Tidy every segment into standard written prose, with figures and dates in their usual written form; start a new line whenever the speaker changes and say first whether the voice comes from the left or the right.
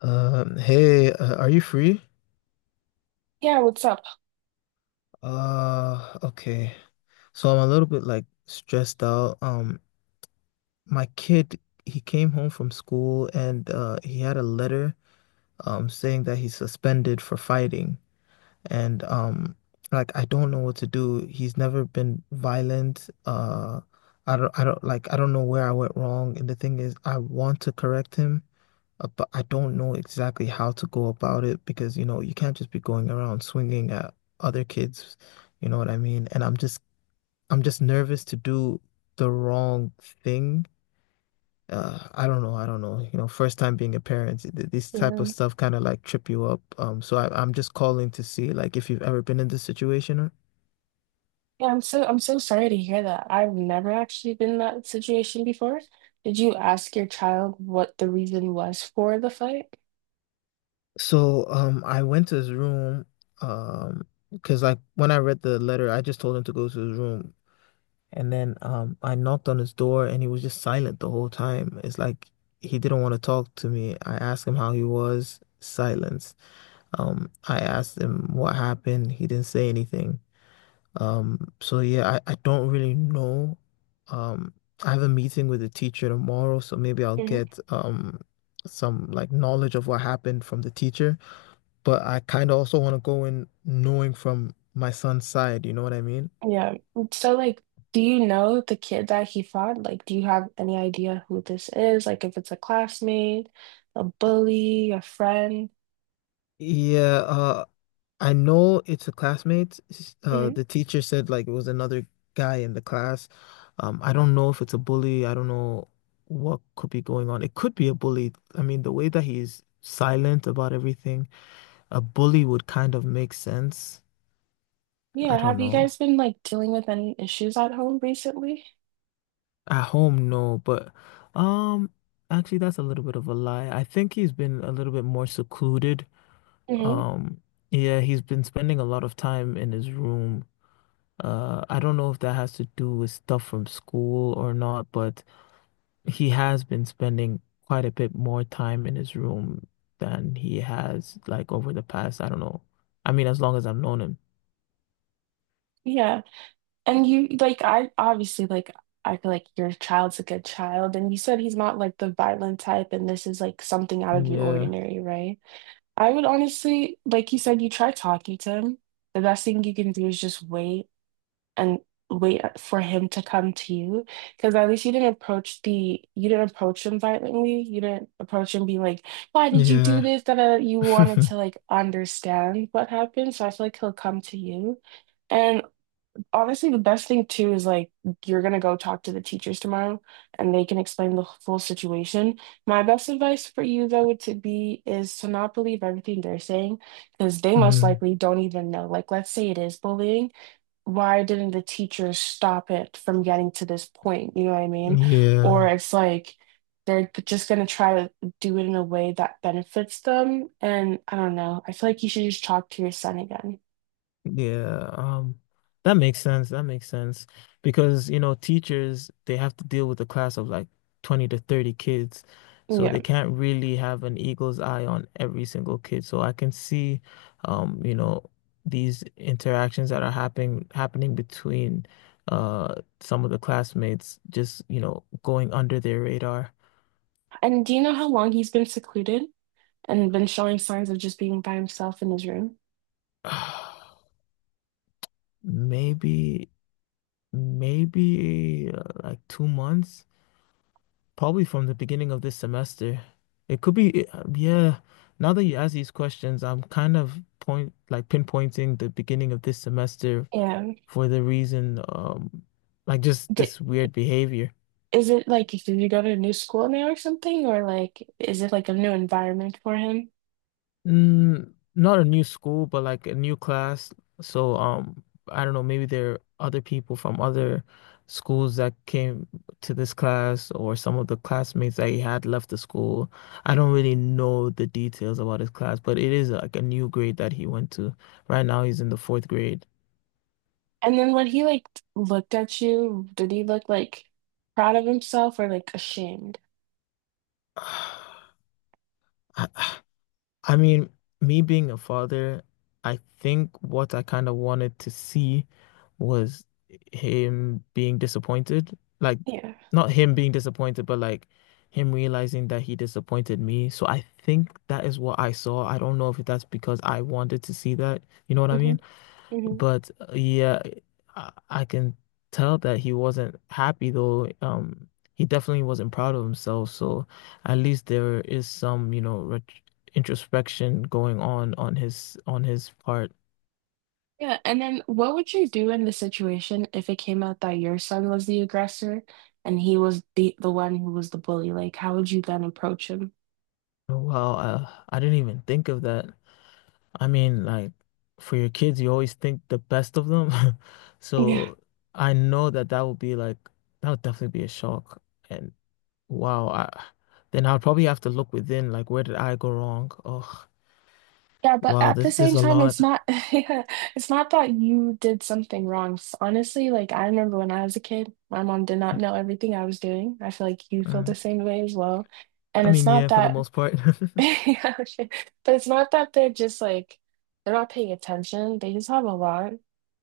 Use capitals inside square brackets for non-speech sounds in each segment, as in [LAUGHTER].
left: Hey, are you free?
right: Yeah, what's up?
left: Okay. So I'm a little bit like stressed out. My kid, he came home from school and he had a letter saying that he's suspended for fighting. And like I don't know what to do. He's never been violent. I don't know where I went wrong. And the thing is I want to correct him. But I don't know exactly how to go about it because, you can't just be going around swinging at other kids, you know what I mean? And I'm just nervous to do the wrong thing. I don't know, I don't know. First time being a parent, this type of
right: Yeah.
left: stuff kind of like trip you up. So I'm just calling to see like if you've ever been in this situation or
right: Yeah, I'm so sorry to hear that. I've never actually been in that situation before. Did you ask your child what the reason was for the fight?
left: so I went to his room um because like when I read the letter I just told him to go to his room. And then I knocked on his door and he was just silent the whole time. It's like he didn't want to talk to me. I asked him how he was, silence. I asked him what happened. He didn't say anything. So yeah, I don't really know. Um, I have a meeting with the teacher tomorrow, so maybe I'll
right: Mhm.
left: get some like knowledge of what happened from the teacher. But I kind of also want to go in knowing from my son's side, you know what I mean?
right: Yeah. So like, do you know the kid that he fought? Like, do you have any idea who this is? Like, if it's a classmate, a bully, a friend?
left: Yeah, I know it's a classmate.
right: Mhm.
left: The teacher said like it was another guy in the class. I don't know if it's a bully. I don't know what could be going on. It could be a bully. I mean, the way that he's silent about everything, a bully would kind of make sense. I
right: Yeah.
left: don't
right: Have you
left: know.
right: guys been like dealing with any issues at home recently?
left: At home, no, but um, actually, that's a little bit of a lie. I think he's been a little bit more secluded.
right: Hmm.
left: Um, yeah, he's been spending a lot of time in his room. I don't know if that has to do with stuff from school or not, but he has been spending quite a bit more time in his room than he has like over the past, I don't know. I mean, as long as I've known him.
right: Yeah. And you like I obviously like I feel like your child's a good child, and you said he's not like the violent type and this is like something out of the
left: Yeah.
right: ordinary, right? I would honestly like you said, you try talking to him. The best thing you can do is just wait and wait for him to come to you, because at least you didn't approach the you didn't approach him violently. You didn't approach him being like, "Why did you do
left: Yeah.
right: this?" That You wanted
left: [LAUGHS]
right: to like understand what happened. So I feel like he'll come to you. And honestly, the best thing too is like you're gonna go talk to the teachers tomorrow and they can explain the full situation. My best advice for you though would to be is to not believe everything they're saying, because they most
left: Mm,
right: likely don't even know. Like let's say it is bullying. Why didn't the teachers stop it from getting to this point? You know what I mean? Or
left: yeah.
right: it's like they're just gonna try to do it in a way that benefits them. And I don't know. I feel like you should just talk to your son again.
left: Yeah, that makes sense. That makes sense because, teachers, they have to deal with a class of like 20 to 30 kids. So
right: Yeah.
left: they can't really have an eagle's eye on every single kid. So I can see, um, you know, these interactions that are happening between some of the classmates just, going under their radar.
right: And do you know how long he's been secluded and been showing signs of just being by himself in his room?
left: [SIGHS] Maybe, maybe, like 2 months. Probably from the beginning of this semester. It could be, yeah. Now that you ask these questions, I'm kind of point like pinpointing the beginning of this semester
right: Yeah.
left: for the reason, like just
right: Did,
left: this weird behavior.
right: is it like, did you go to a new school now or something? Or like, is it like a new environment for him?
left: Mm, not a new school, but like a new class. So, I don't know, maybe there are other people from other schools that came to this class, or some of the classmates that he had left the school. I don't really know the details about his class, but it is like a new grade that he went to. Right now, he's in the fourth grade.
right: And then when he like looked at you, did he look like proud of himself or like ashamed?
left: [SIGHS] I mean, me being a father, I think what I kind of wanted to see was him being disappointed. Like,
right: Yeah.
left: not him being disappointed, but like him realizing that he disappointed me. So I think that is what I saw. I don't know if that's because I wanted to see that. You know what I
right: Hmm.
left: mean?
right: Hmm.
left: But yeah, I can tell that he wasn't happy though. He definitely wasn't proud of himself. So at least there is some, ret introspection going on on his part.
right: Yeah. And then what would you do in the situation if it came out that your son was the aggressor and he was the one who was the bully? Like, how would you then approach him?
left: Wow, I didn't even think of that. I mean, like for your kids, you always think the best of them. [LAUGHS]
right: Yeah.
left: So I know that that would be like that would definitely be a shock. And wow, I then I'd probably have to look within, like where did I go wrong? Oh.
right: Yeah, but
left: Wow,
right: at the
left: there's
right: same
left: a
right: time,
left: lot.
right: it's not, [LAUGHS] yeah, it's not that you did something wrong. S- Honestly, like I remember when I was a kid, my mom did not know everything I was doing. I feel like you feel
left: Uh,
right: the same way as well. And
left: I
right: it's
left: mean,
right: not
left: yeah, for the
right: that.
left: most part.
right: [LAUGHS]
left: [LAUGHS]
right: Yeah, sure. But it's not that they're just like they're not paying attention. They just have a lot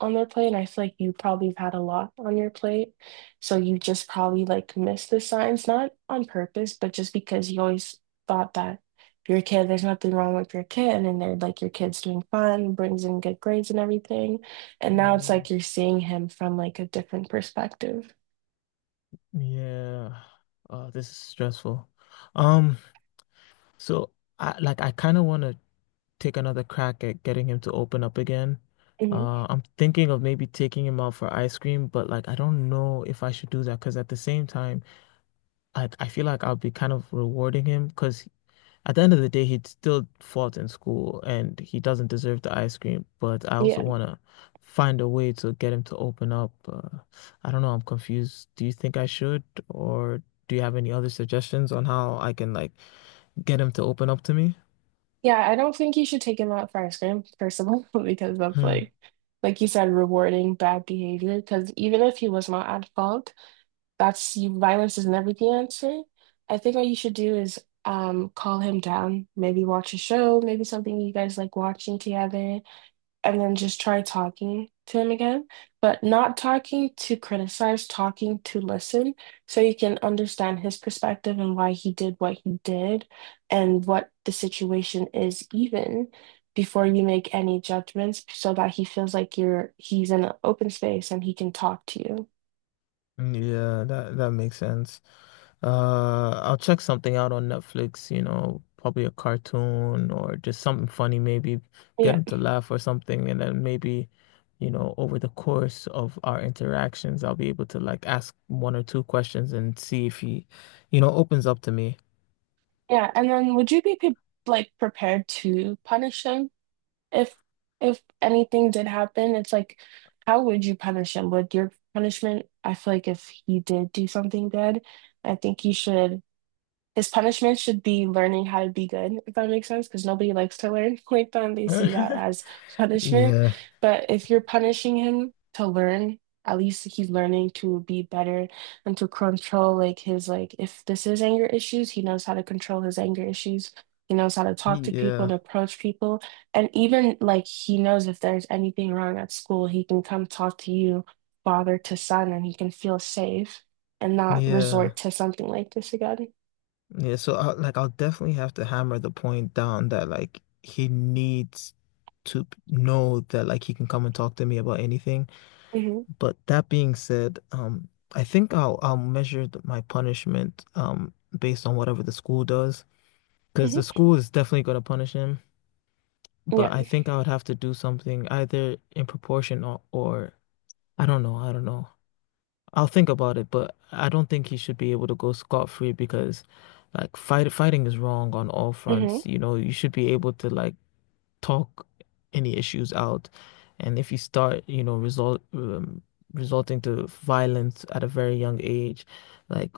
right: on their plate, and I feel like you probably have had a lot on your plate, so you just probably like missed the signs, not on purpose, but just because you always thought that if you're a kid, there's nothing wrong with your kid, and then they're like your kid's doing fine, brings in good grades and everything, and
left: Oh my
right: now it's like
left: God.
right: you're seeing him from like a different perspective.
left: Yeah. This is stressful. Um, so I kind of want to take another crack at getting him to open up again.
right: Hmm.
left: I'm thinking of maybe taking him out for ice cream, but like I don't know if I should do that because at the same time, I feel like I'll be kind of rewarding him because at the end of the day, he still fought in school and he doesn't deserve the ice cream, but I also want to find a way to get him to open up. I don't know, I'm confused. Do you think I should, or do you have any other suggestions on how I can like get him to open up to me?
right: Yeah, I don't think you should take him out for ice cream, first of all, [LAUGHS] because that's
left: Hmm.
right: like you said, rewarding bad behavior. Because even if he was not at fault, that's you, violence is never the answer. I think what you should do is call him down, maybe watch a show, maybe something you guys like watching together, and then just try talking to him again, but not talking to criticize, talking to listen, so you can understand his perspective and why he did what he did and what the situation is even before you make any judgments, so that he feels like you're he's in an open space and he can talk to you.
left: Yeah, that makes sense. I'll check something out on Netflix, probably a cartoon or just something funny, maybe get
right: Yeah.
left: them to laugh or something. And then maybe, over the course of our interactions, I'll be able to like ask one or two questions and see if he, opens up to me.
right: Yeah, and then would you be pre like prepared to punish him? if if anything did happen, it's like, how would you punish him? Would your punishment, I feel like if he did do something bad, I think you should his punishment should be learning how to be good, if that makes sense, because nobody likes to learn [LAUGHS] like that and they see that
left: [LAUGHS]
right: as punishment.
left: Yeah,
right: But if you're punishing him to learn, at least he's learning to be better and to control like his like if this is anger issues, he knows how to control his anger issues. He knows how to talk to people
left: yeah,
right: and approach people. And even like he knows if there's anything wrong at school, he can come talk to you, father to son, and he can feel safe and not resort
left: yeah,
right: to something like this again.
left: yeah. So I'll definitely have to hammer the point down that like he needs to know that like he can come and talk to me about anything.
right: Mhm.
left: But that being said, I think I'll measure my punishment based on whatever the school does, because the
right: Hmm.
left: school is definitely going to punish him.
right: Yeah.
left: But I think I would have to do something either in proportion or I don't know, I don't know. I'll think about it, but I don't think he should be able to go scot-free because like fighting is wrong on all
right: Hmm.
left: fronts. You should be able to like talk any issues out. And if you start, resulting to violence at a very young age, like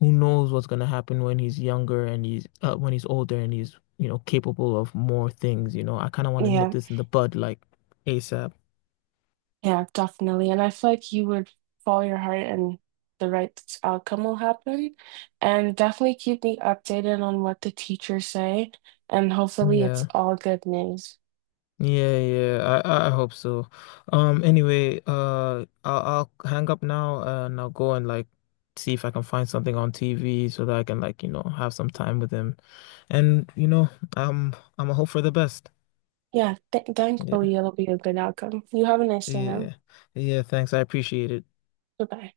left: who knows what's going to happen when he's older and he's, you know, capable of more things. I kind of want to nip
right: Yeah.
left: this in the bud like ASAP.
right: Yeah, definitely. And I feel like you would follow your heart and the right outcome will happen. And definitely keep me updated on what the teachers say. And hopefully it's
left: Yeah.
right: all good news.
left: Yeah, yeah. I hope so. Anyway, I'll hang up now and I'll go and like see if I can find something on TV so that I can like, have some time with him. And I'm a hope for the best.
right: Yeah, th
left: Yeah.
right: thankfully it'll be a good outcome. You have a nice day now.
left: Yeah. Yeah, thanks. I appreciate it.
right: Goodbye.